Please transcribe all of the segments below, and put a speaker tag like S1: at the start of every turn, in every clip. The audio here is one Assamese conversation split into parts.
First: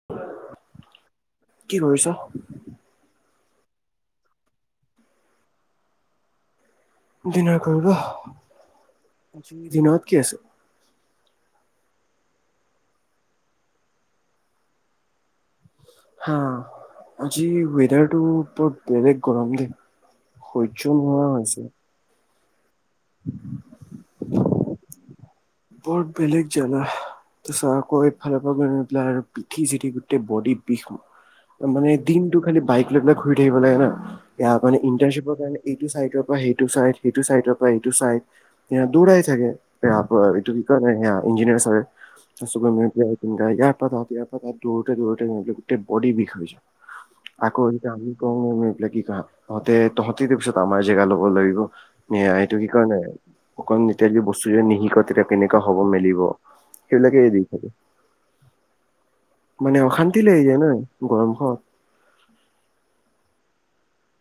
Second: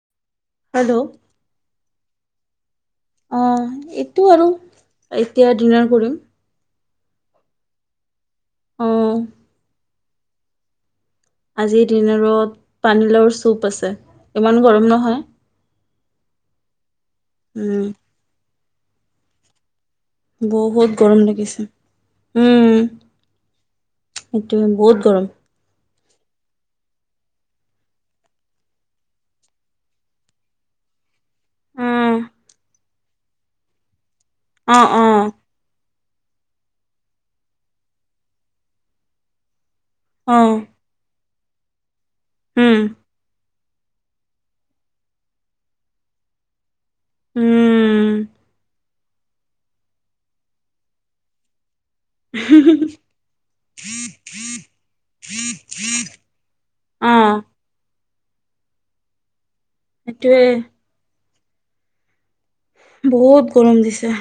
S1: [unintelligible]
S2: হেল্ল'।
S1: কি কৰিছ?
S2: অ', এইটো আৰু এতিয়া ডিনাৰ কৰিম।
S1: ডিনাৰ কৰিব
S2: অ
S1: দিনত কি আছে।
S2: আজিৰ দিনত পানীলাও চুপ আছে ইমান গৰম নহয়।
S1: হা, আজি
S2: উম
S1: দাৰ টো বৰ বেলেগ গৰম দেই।
S2: বহুত
S1: সহ্য
S2: গৰম
S1: নোহোৱা হৈছে।
S2: লাগিছে উম।
S1: [unintelligible]
S2: সেইটোয়েই বহুত গৰম।
S1: বৰ বেলেগ জালা। ত আকৌ এইফালৰ পৰা গ প পিঠি চিঠি গোটেই বডী পি মানে
S2: উম
S1: দিনটো খালি বাইক লৈ পেলাই ঘুৰি থাকিব লাগে না, মানে
S2: অ অ
S1: ইন্টাৰিপৰ কাৰনে। এইটো চাইডৰ পৰা সেইটো চাইড সেইটো চাইডৰ পৰা এইটো চাইড দৌৰাই থাকে।
S2: অ
S1: কি ইঞ্জিনিয়াৰ ছাৰে। [unintelligible]
S2: উম
S1: ইয়াৰ পৰা তাত ইয়াৰ পৰা তাত ঘূৰোতে, ঘূৰোতে গোটেই বডী বিষ হৈছে। আকৌ এতিয়া
S2: উম
S1: আমি। ম পেলাই কি ক তহঁতে তহঁতি পিছত আমাৰ জেগা ল'ব লাগিব। সেয়া এইটো কি কাৰণ নাই অকন যেতিয়া যদি বস্তু যেদি নিশিক তেতিয়া কেনেকুৱা হ'ব মেলিব।
S2: অ
S1: সেইবিলাকেই দি থাকে, মানে অশান্তি লৈ
S2: সেইটোৱে
S1: যায় ন। গৰম খনত।
S2: বহুত গৰম দিছে।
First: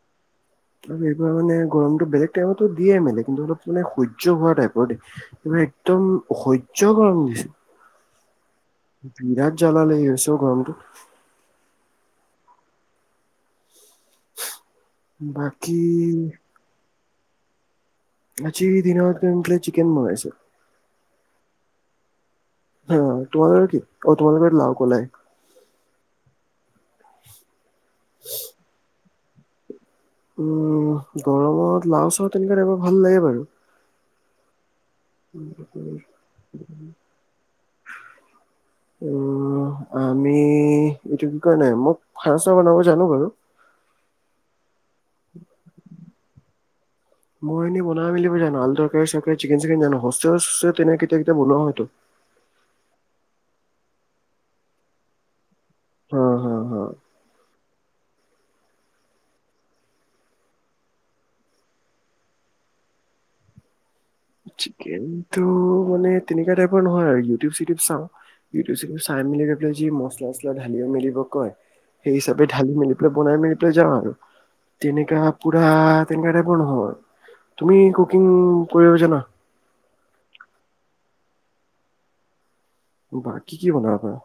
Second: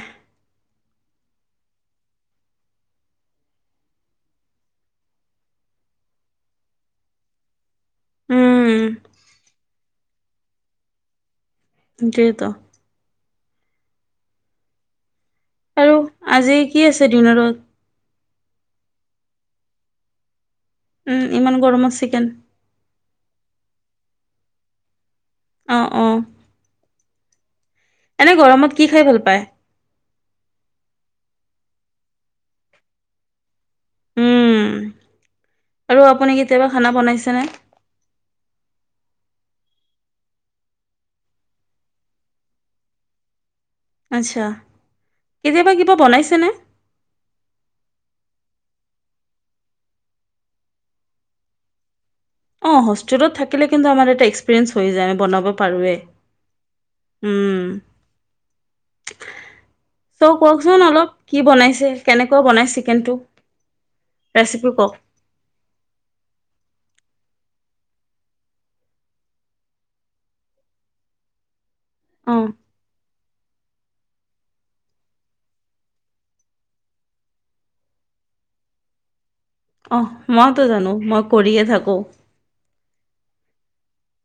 S1: অলপ এইবাৰ মানে গৰমটো বেলেগ টাইমতো দিয়ে মে কিন্তু অলপ মানে সহ্য হোৱা টাইপৰ দেই। মানে একদম অসহ্য গৰম দিছে।
S2: উম
S1: বিৰাট জালাই আছে অ', গৰমতো।
S2: তাকেইতো।
S1: বাকী।
S2: আৰু আজি কি আছে ডিনাৰত।
S1: আজি দিনত চিকেন বনাইছে।
S2: উম, ইমান গৰমত চিকেন।
S1: হা, তোমালোক কি অ', তোমালোক লাও কলাই।
S2: অ', অ'। এনে গৰমত কি খাই ভাল পায়?
S1: উম, গৰমত লাও চাও তেনেকুৱা টাইপৰ ভাল লাগে বাৰু।
S2: উম আৰু আপুনি কেতিয়াবা খানা বনাইছেনে।
S1: [inaudible] উম, আমি এইটো কি কোৱাই নাই মোক খাৰ চাৰ বনাব জানো বাৰু।
S2: আচ্ছা, কেতিয়াবা কিবা বনাইছেনে।
S1: মই এনেই বনাব মেলিব জানো আলু তৰকাৰী চৰকাৰী, চিকেন টিকেন জানো হোষ্টেলে চস্তেলে তেনেকে কেতিয়াবা বনোৱা হয়তো।
S2: অ', হোষ্টেলত থাকিলে কিন্তু আমাৰ এটা এক্সপিৰিয়েঞ্চ হৈ যায় আমি বনাব পাৰোঁৱেই।
S1: হা হা হা
S2: উম। ত, কওকচোন অলপ কি বনাইছে কেনেকুৱা বনাই চিকেনটো। ৰেচিপি কওক
S1: চিকেনটো মানে তেনেকুৱা টাইপৰ নহয় আৰু ইউটিউব চিউটিউব চাওঁ। ইউটিউব চিউটিউব চাই মেলি গৈ পেলাই যি মচলা চছলা ঢালিব মেলিব কয়। সেই হিচাপে
S2: অঁ।
S1: ঢালি মেলি পেলাই বনাই মেলি পেলাই যাওঁ আৰু। তেনেকা পুৰা তেনেকুৱা টাইপৰ নহয়, তুমি কুকিং কৰিব জানা?
S2: অ' মইতো জানো মই কৰিয়ে থাকোঁ।
S1: বাকী কি বনাব পাৰা?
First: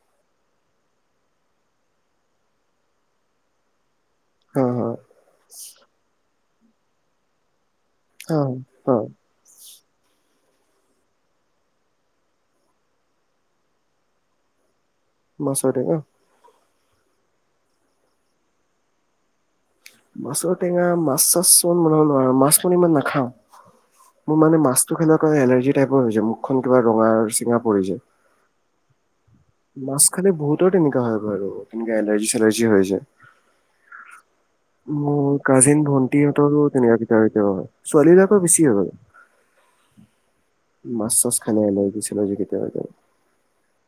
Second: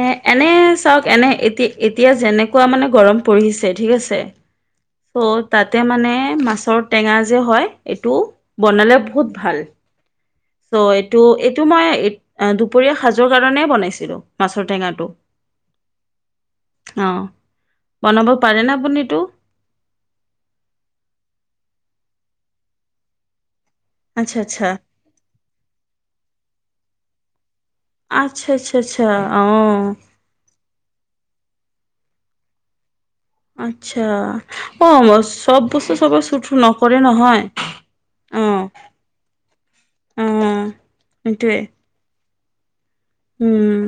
S2: এ, এনে চাওঁক এনে এতি এতিয়া যেনেকুৱা মানে গৰম পৰিছে ঠিক আছ [unintelligible]
S1: হা হা
S2: চ' তাতে মানে মাছৰ টেঙা যে হয়। এইটো
S1: হা হা
S2: বনালে বহুত ভাল। চ' এইটো এইটো মই দুপৰীয়া সাজৰ কাৰণে বনাইছিলোঁ মাছৰ টেঙাটো।
S1: মাছৰ টেঙা।
S2: অ' বনাব পাৰেনে আপুনিতো।
S1: মাছৰ টেঙা মাছ চাচ মই বনাব নোৱাৰোঁ মাছ মানে ইমান নাখাওঁ,
S2: আচ্ছা
S1: মোৰ মানে
S2: আচ্ছা
S1: মাছ [unintelligible] এলাৰৰ্জি টাইপৰ হয় যায় মুখখন কিবা ৰঙা চিঙা পৰি যায়।
S2: [unintelligible]
S1: মাছ
S2: অ'।
S1: খালে বহুতৰ তেনেকা হয় বাৰু তেনেকে এলাৰ্জি চেলাৰ্জি হৈ যায়।
S2: আচ্ছা অ মই
S1: মোৰ
S2: চব
S1: কাজিন
S2: বস্তু চবে চুট
S1: ভন্টিহঁতৰো তেনেকা
S2: নকৰে
S1: কেতিয়াবা
S2: নহয়
S1: কেতিয়াবা হয়। ছোৱালীবিলাকৰ
S2: অ
S1: বেছি হয়।
S2: অ
S1: মাছ চাছ
S2: সেইটোৱে
S1: খালে এলাৰ্জি চেলাৰ্জি কেতিয়াবা কেতিয়াবা।
S2: উম।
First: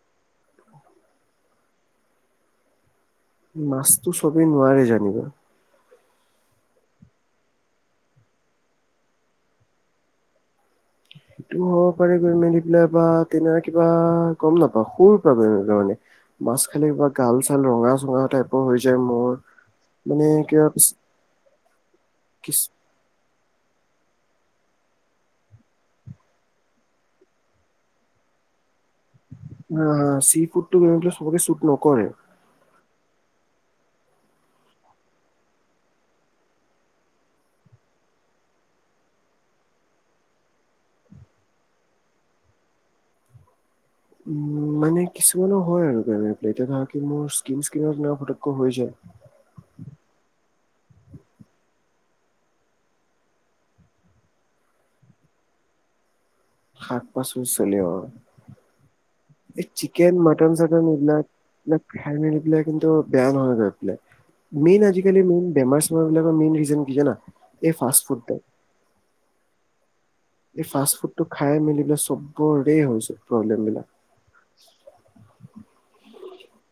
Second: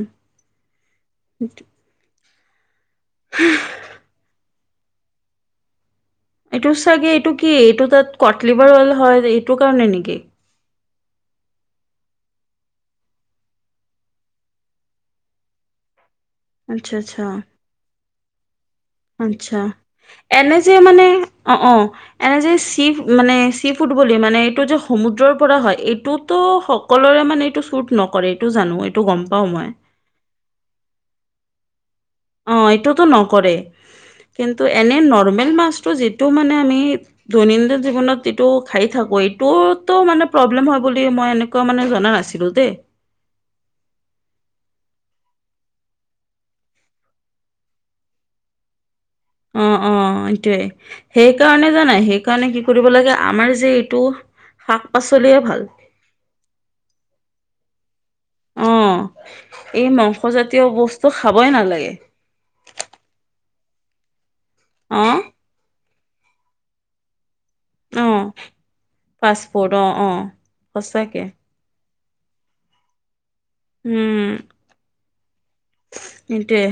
S1: মাছটো চবেই নোৱাৰে যেনিবা।
S2: এইটো চাগে এইটো কি এইটো তাত কটলিভাৰ অল হয় এইটো কাৰণে নেকি।
S1: সেইটো হ'ব পাৰে গৈ মেলি পেলাই বা তেনেক কিবা গম নাপাওঁ সৰুৰ পৰা তাৰমানে। মাছ খালে
S2: আচ্ছা
S1: কিবা
S2: আচ্ছা
S1: গাল চাল ৰঙা চঙা টাইপ
S2: আচ্ছা, এনে
S1: কিবা
S2: যে মানে অ', অ', এনে যে
S1: কি
S2: চি মানে চি ফুটবলি মানে এইটো যে সমুদ্ৰৰ পৰা হয় এইটোতো সকলোৰে মানে এইটো শ্বুট নকৰে। এইটো জানো এইটো গম পাওঁ মই।
S1: হা চি ফুডটো [inaudible] চবকে চুট নকৰে।
S2: অ' এইটোতো নকৰে, কিন্তু এনে নৰ্মেল মাছটো যিটো মানে আমি দৈনন্দিন জীৱনত ইটো খাই থাকোঁ এইটোতো মানে প্ৰব্লেম হয় বুলি মই এনে কোৱা মানে জনা নাছিলোঁ দে।
S1: উম, মানে কিছুমানৰ হয় আৰু তেনে এতিয়া ধৰা কি মোৰ স্কীন স্কীনত পতুতকে হৈ যায়।
S2: অ', অ', এইটোয়ে সেইকাৰণে জানাই সেইকাৰণে কি কৰিব লাগে আমাৰ যে এইটো শাক পাচলিয়ে ভাল।
S1: শাক পাচল চলি অ'।
S2: অ
S1: এই চিকেন মটন
S2: মাংসজাতীয়
S1: চাটন
S2: বস্তু
S1: এইবিলাক,
S2: খাবই
S1: এইবিলাক
S2: নালাগে
S1: খাই মেলি পেলাই। কিন্তু বেয়া নহয়গৈ পেলাই, মেইন
S2: অ',
S1: আজিকালি মেইন বেমাৰ চেমাৰ বিলাকৰ মেইন ৰিজন কি জানা? এই ফাষ্ট ফুডটো
S2: অ' পাছপৰ্ট অ', অ'।
S1: এই ফাষ্ট ফুডটো
S2: সঁচাকে
S1: খাই মেলি পেলাই চবৰে হৈছে প্ৰব্লেম বিলাক।
S2: উম। এইটোৱে,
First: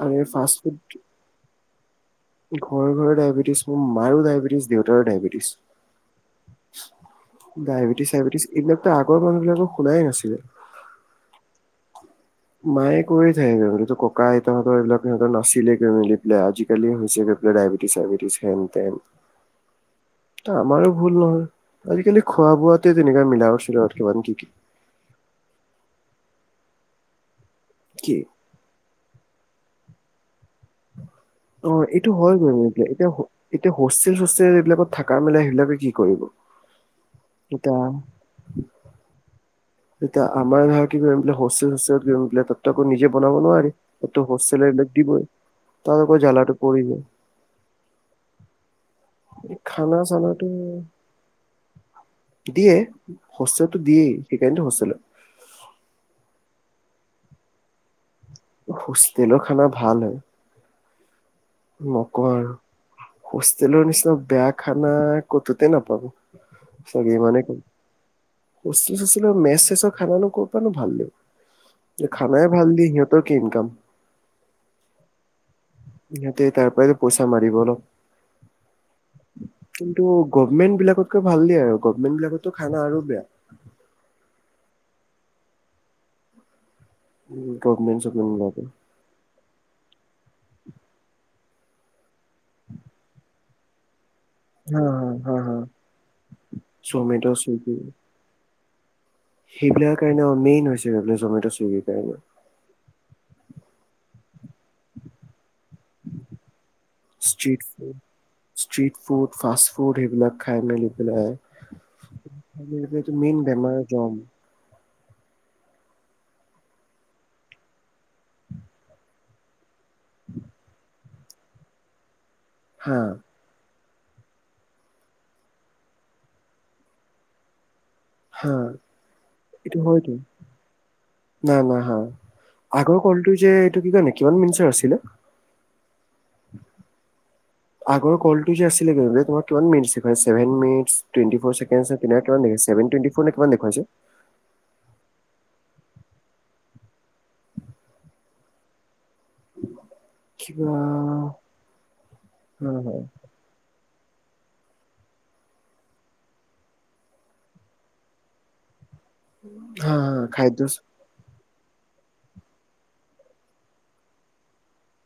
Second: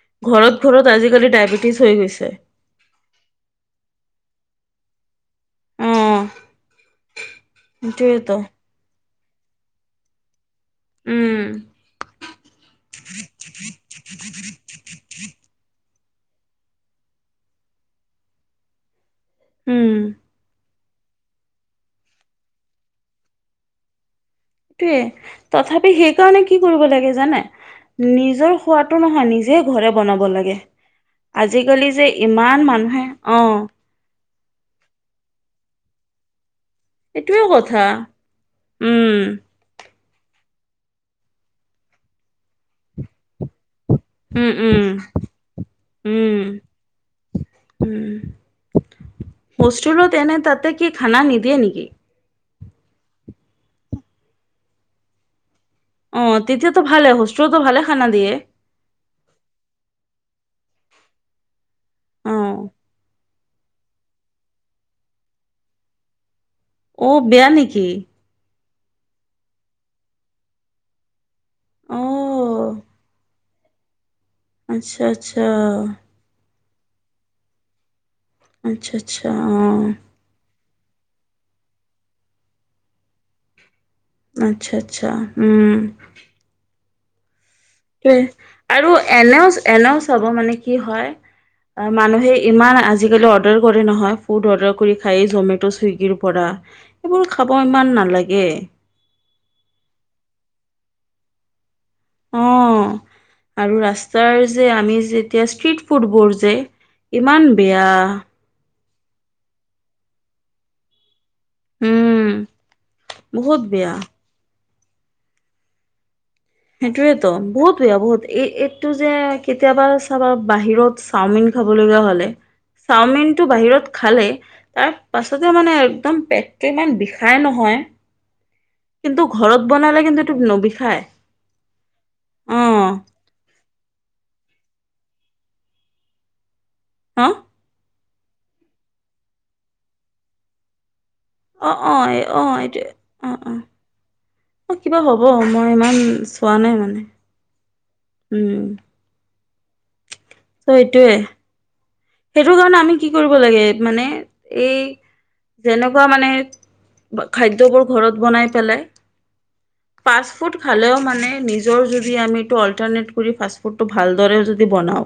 S1: আৰু এই ফাষ্ট
S2: ঘৰত
S1: ফুড
S2: ঘৰত আজিকালি ডায়বেটিছ হৈ গৈছে।
S1: ঘৰে ঘৰে ডায়েবেটিছ মোৰ মাৰো ডায়েবেটিছ দেউতাৰো ডায়েবেটিছ।
S2: অ',
S1: ডায়েবেটিছ
S2: সেইটোৱেতো
S1: চায়বেটিছ এইবিলাকতো আগৰ মানুহ বিলাকে শুনাই নাছিলে।
S2: উম।
S1: মায়ে কৈ থাকেই আগতে ত' ককা আইতাহঁতৰ এইবিলাক সিহঁতৰ নাছিলে গৈ মিলি পেলাই আজিকালি হৈছে গৈ পেলাই ডায়বেটিছ চাইেটিছ হেনতেন।
S2: উম,
S1: আমাৰো ভুল নহয়। আজিকালি খোৱা বোৱাতে তেনেকা মিলাৱট চিলাবট কিমান কি কি।
S2: সেইটোৱে তথাপি সেইকাৰণে কি কৰিব লাগে জানে,
S1: কি
S2: নিজৰ খোৱাটো নহয় নিজে ঘৰে বনাব লাগে।
S1: অ
S2: আজিকালি যে
S1: এইটো হয় গৈ
S2: ইমান
S1: মেলি পেলাই
S2: মানুহে
S1: এতিয়া
S2: অ'।
S1: এতিয়া হোষ্টেল চোষ্টেল এইবিলাকত থাকা মেলা সেইবিলাকে কি কৰিব।
S2: এইটোয়ে কথা
S1: এতিয়া
S2: উম।
S1: তেতিয়া আমাৰ ধৰা কি কৰিম পলে হোষ্টেল সোষ্টেল গমোলে তাতো আকৌ নিজে বনাব নোৱাৰি।
S2: উম, উম,
S1: হোষ্টেলগ দিবই তক
S2: উম,
S1: জ্বালাটো পিব জাই।
S2: উম
S1: খানা
S2: হোষ্টেলত এনে
S1: চানাটো
S2: তাতে কি খানা নিদিয়ে নেকি।
S1: দিয়ে হোষ্টেলতো দিয়েই সেইকাৰণেতো হোষ্টেলত।
S2: অ', তেতিয়াতো ভালে হোষ্টেলতো ভালে খানা দিয়ে।
S1: হোষ্টেলৰ খানা ভাল হয়। নকওঁ
S2: অ',
S1: আৰু হোষ্টেলৰ নিচিনা বেয়া খানা ক'তোতে নাপাব।
S2: অ', বেয়া
S1: [unintelligible]
S2: নেকি?
S1: হোষ্টেল সুষ্টেল মেচ শেচৰ খানা নো ক' প নো ভাল দিব খানাই ভাল
S2: অ',
S1: দিয়ে সিহঁত কি ইনকাম।
S2: আচ্ছা, আচ্ছা।
S1: সিহঁতে তাৰ পৰাইতো পইচা মাৰিব অলপ।
S2: আচ্ছা, আচ্ছা অ'
S1: গভমণ্টলাকতকৈ ভাল দিয় আৰু গভমেটলাকতো খানা আৰু বেয়া।
S2: আচ্ছা, আচ্ছা।
S1: গভমেণ্ট চভমেণ্ট বিলাকে।
S2: আৰু এনেও। এনেও চাব মানে কি হয় মানুহে ইমান আজিকালি অৰ্ডাৰ কৰে নহয়। ফুড অৰ্ডাৰ
S1: হা
S2: কৰি
S1: হা
S2: খায়েই
S1: হা হা।
S2: জমেট' চুইগীৰ পৰা
S1: জমেট'
S2: এইবোৰ খাব ইমান নালাগে।
S1: সেইবিলাক কাৰণে মেইন হৈছে এই জমেট' চুইগিৰ কাৰণে।
S2: অ', আৰু ৰাস্তাৰ যে আমি যে এতিয়া ষ্ট্ৰিট। ফুটবোৰ যে ইমান বেয়া।
S1: ষ্ট্ৰট ফুড ফাষ্ট ফুড সেইবিলাক খাই মেলি
S2: উম,
S1: পেলাই। এইটো মেইন
S2: বহুত
S1: বেমাৰ
S2: বেয়া।
S1: জম।
S2: সেইটোয়েতো বহুতয়া বহুত এই এইটো যে কেতিয়াবা চাবা বাহিৰত। চাওঁমিন খাব লগা হলে
S1: হা
S2: চাওঁমিন। টো বাহিৰত খালে তাৰ পাছতে মানে একদম পেটটো ইমান বিষাই নহয়।
S1: হা
S2: কিন্তু ঘৰত
S1: এইটো
S2: বনালে
S1: হয়তো
S2: কিন্তু এইটো নবিষাই।
S1: না, না, হা আগৰ কলটো যে এইটো কি ক নে কিমান মিনাৰ আছিলে।
S2: হা।
S1: আগৰ কল যে আছি তোমাৰ কিমান মিনিট আছে গৈ চেভেন মিনিটত। [unintelligible]
S2: অ অ এই অ
S1: ফ'ৰছেডেনেমান
S2: এইটো
S1: দেছেভে টুৱেট ফ'
S2: অ
S1: ন
S2: অ
S1: কিমান দেখুৱছে
S2: অ', কিবা হ'ব মই ইমান চোৱা নাই মানে। উম ত' এইটোয়ে
S1: [inaudible]
S2: সেইটো কাৰণে
S1: হয়
S2: আমি
S1: হয়।
S2: কি কৰিব লাগে মানে এই যেনেকুৱা মানে খাদ্যবোৰ ঘৰত বনাই পেলাই
S1: হা হা
S2: ফাষ্ট ফুড
S1: খাদ্য
S2: খালেও মানে নিজ নিজৰ যদি আমি অলটাৰনেট কৰি ফুডটো ভালদৰে যদি বনাওঁ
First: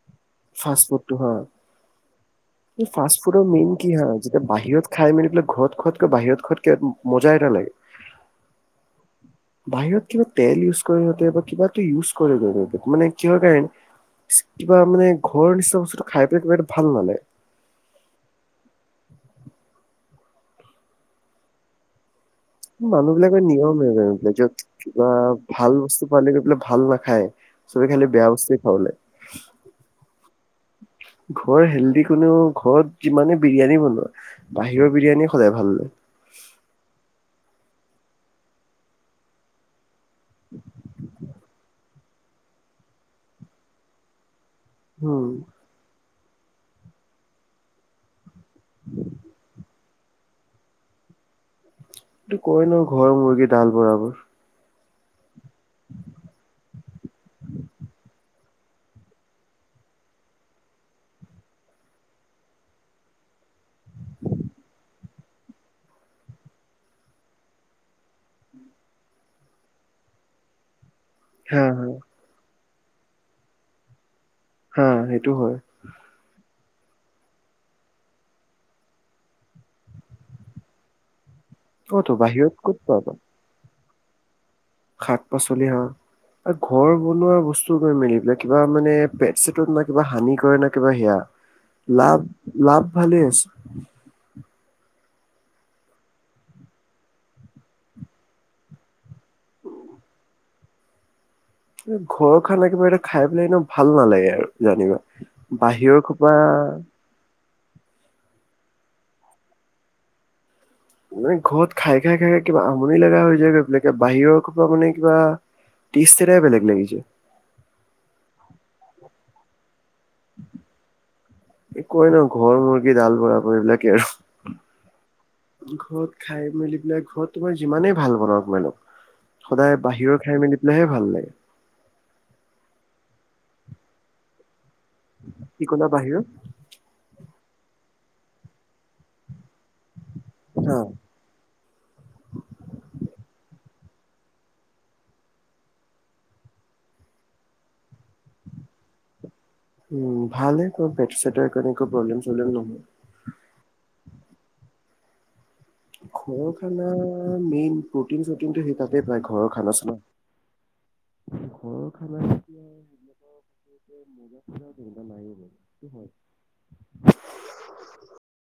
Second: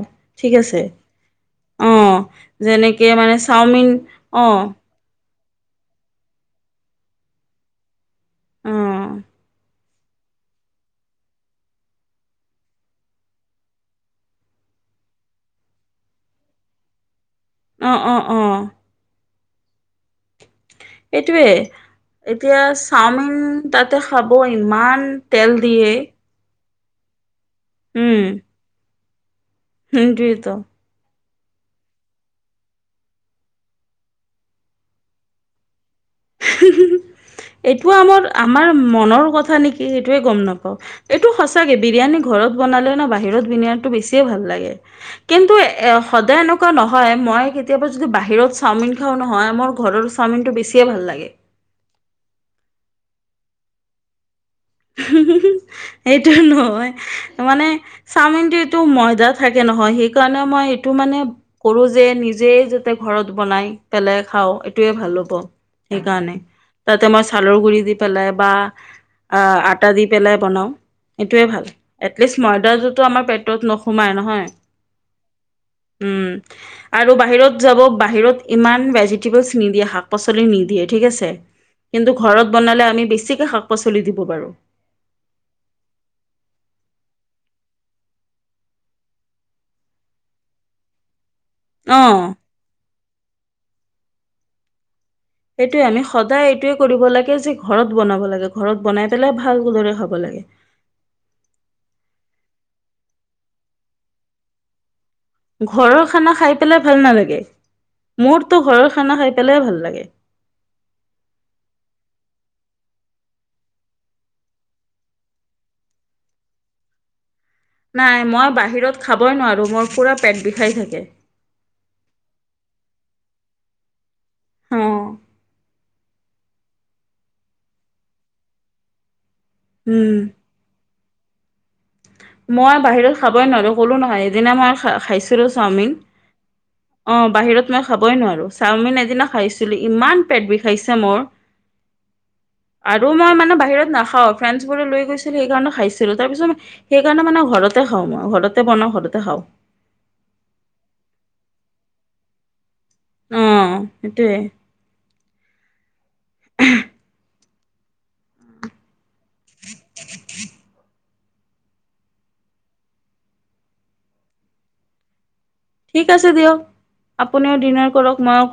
S1: ফাষ্ট ফুডটো হয়
S2: অ',
S1: এই
S2: যেনেকে
S1: ফাষ্ট
S2: মানে
S1: ফুডৰ মেইন কি
S2: চাওমিন
S1: হা যেতিয়া
S2: অ'
S1: বাহিৰত খাই মেলি পেলাই ঘৰত খোৱাতক বাহিৰত খোৱাতক মজাই নালাগে
S2: অ',
S1: বাহিৰত কিবা তেল ইউজ কৰিতে বা কিবাটো ইউজ কৰি মানে কিহৰ কাৰণ কিবা মানে ঘৰৰ নিচিনা বস্তুটো খাই পেলাই বিৰাট ভাল নালে
S2: অ', অ', অ', এইটোৱে এতিয়া
S1: মানুহ
S2: চাওমিন
S1: বিলাকৰ নিয়ম হৈ
S2: তাতে
S1: গৈ
S2: খাব
S1: পেলাই য'ত
S2: ইমান
S1: কিবা
S2: তেল
S1: ভাল
S2: দিয়ে
S1: বস্তু পালে গৈ পেলাই ভাল নাখায়। চবে খালি বেয়া বস্তুেই খাব লাগে
S2: সেইটোতো
S1: ঘৰত হেল্ডি হ'লেও ঘৰত যিমানে বিৰিয়ানী বনোৱা বাহিৰৰ বিৰিয়ানি সদায় ভাল লাগে।
S2: এইটো আমাৰ আমাৰ মনৰ কথা নেকি? কি সেইটয়ে গ'ম নাপাওঁ, এইটো সঁচাকে বিৰিয়ানী ঘৰত বনালে ন বাহিৰত বিৰিয়ানটো বেছিয়ে ভাল লাগে।
S1: উম
S2: কিন্তু সদায় এনেকুৱা নহয় মই কেতিয়াবা যদি বাহিৰত চাওমিন খাওঁ নহয় মোৰ ঘৰৰ চাওমিনটো বেছিয়ে ভাল লাগে।
S1: এইটো কয় ন ঘৰৰ মুৰ্গী ডাল বৰাবৰ।
S2: এইটো নহয়। মানে চাওমিনটো এইটো ময়দা থাকে নহয় সেইকাৰণে মই এইটো মানে কৰো যে নিজেই যাতে ঘৰত বনাই পেলাই খাওঁ এইটোয়ে ভাল হব। সেইকাৰণে, তাতে আমই চালৰ গুৰি দি পেলাই বা আটা দি পেলাই বনাওঁ সেইটোৱে
S1: হা
S2: ভাল।
S1: হা
S2: এটলিষ্ট ময়দাযোৰতো আমাৰ পেটত নোসোমাই নহয়
S1: হা সেইটো হয়
S2: উম। আৰু বাহিৰত যাব বাহিৰত ইমান ভেজিটেবলছ নিদিয়ে শাক পাচলি নিদিয়ে ঠিক আছে।
S1: অ তো
S2: কিন্তু ঘৰত
S1: বাহিৰত ক'ত
S2: বনালে আমি
S1: পাবা
S2: বেছিকে শাক পাচলি দিব পাৰো।
S1: শাক পাচলি হা ঘৰ বনোৱা বস্তু গৈ মেলি পেলাই কিবা মানে পেট চেটত না কিবা হানি কৰে না কিবা সেয়া।
S2: অ'।
S1: লাভ লাভ ভালে আছে।
S2: এইটোৱে আমি সদায় এইটোৱে কৰিব লাগে যে ঘৰত বনাব লাগে, ঘৰত বনাই পেলাই ভালদৰে খাব লাগে।
S1: ঘৰৰ খানা একেবাৰেটা খাই পেলাই এনে ভাল নালাগে আৰু জানিবা।
S2: ঘৰৰ
S1: বাহিৰৰ
S2: খানা
S1: খোপা
S2: খাই পেলাই ভাল নালাগে। মোৰতো ঘৰৰ খানা খাই পেলাই ভাল লাগে।
S1: মানে ঘৰত খাই খাই খাই খাই কিবা আমনি লগা হৈ যায় গৈ পেলাকে। বাহিৰৰ সোপা মানে কিবা টেষ্ট এটাই বেলেগ লাগি যায়।
S2: নাই মই বাহিৰত খাবই নোৱাৰোঁ, মোৰ পুৰা পেট বিষাই থাকে।
S1: কয় ন ঘৰৰ মুৰ্গী ডাল বৰাবৰ, এইবিলাকে
S2: অ
S1: আৰু ঘৰত খাই মেলি পেলাই ঘৰত তোমাৰ যিমানেই ভাল বনাওঁক মেলক, সদায়
S2: উম
S1: বাহিৰৰ খাই মেলি লাহে ভাল লাগে।
S2: মই বাহিৰত খাবই নোৱাৰো, ক'লো নহয় সদিনা মই খ খাইছিলো
S1: কি ক'লা
S2: চাওমিন
S1: বাহিৰৰ
S2: অ' বাহিৰত মই খাবই নোৱাৰো, চাওমিন এদিনা খাইছিলো ইমান পেট
S1: হা
S2: বিষাইছে মোৰ
S1: [unintelligible]
S2: আৰু মই মানে বাহিৰত নাখাওঁ, ফ্ৰেণ্ডছ বোৰে লৈ গৈছিলো সেইকাৰণে খাইছিলো। তাৰপিছত সেইকাৰণে মানে ঘৰতে খাওঁ মই ঘৰতে বনাওঁ ঘৰতে খাওঁ।
S1: উম ভালহে, তোমাৰ পেট চেটৰো একো এনেকুৱা প্ৰব্লেম চব্লেম নহয়।
S2: অ' সেইটোৱে।
S1: খোৱা খানা মেইন প্ৰ'টিন চটিনটো তাতেই পায় ঘৰৰ খানা চানাত। ঘৰৰ খানা এতিয়া সেইবিলাক মাা নাই মান [inaudible]
S2: ঠিক আছে দিয়ক, আপুনিও ডিনাৰ কৰক মই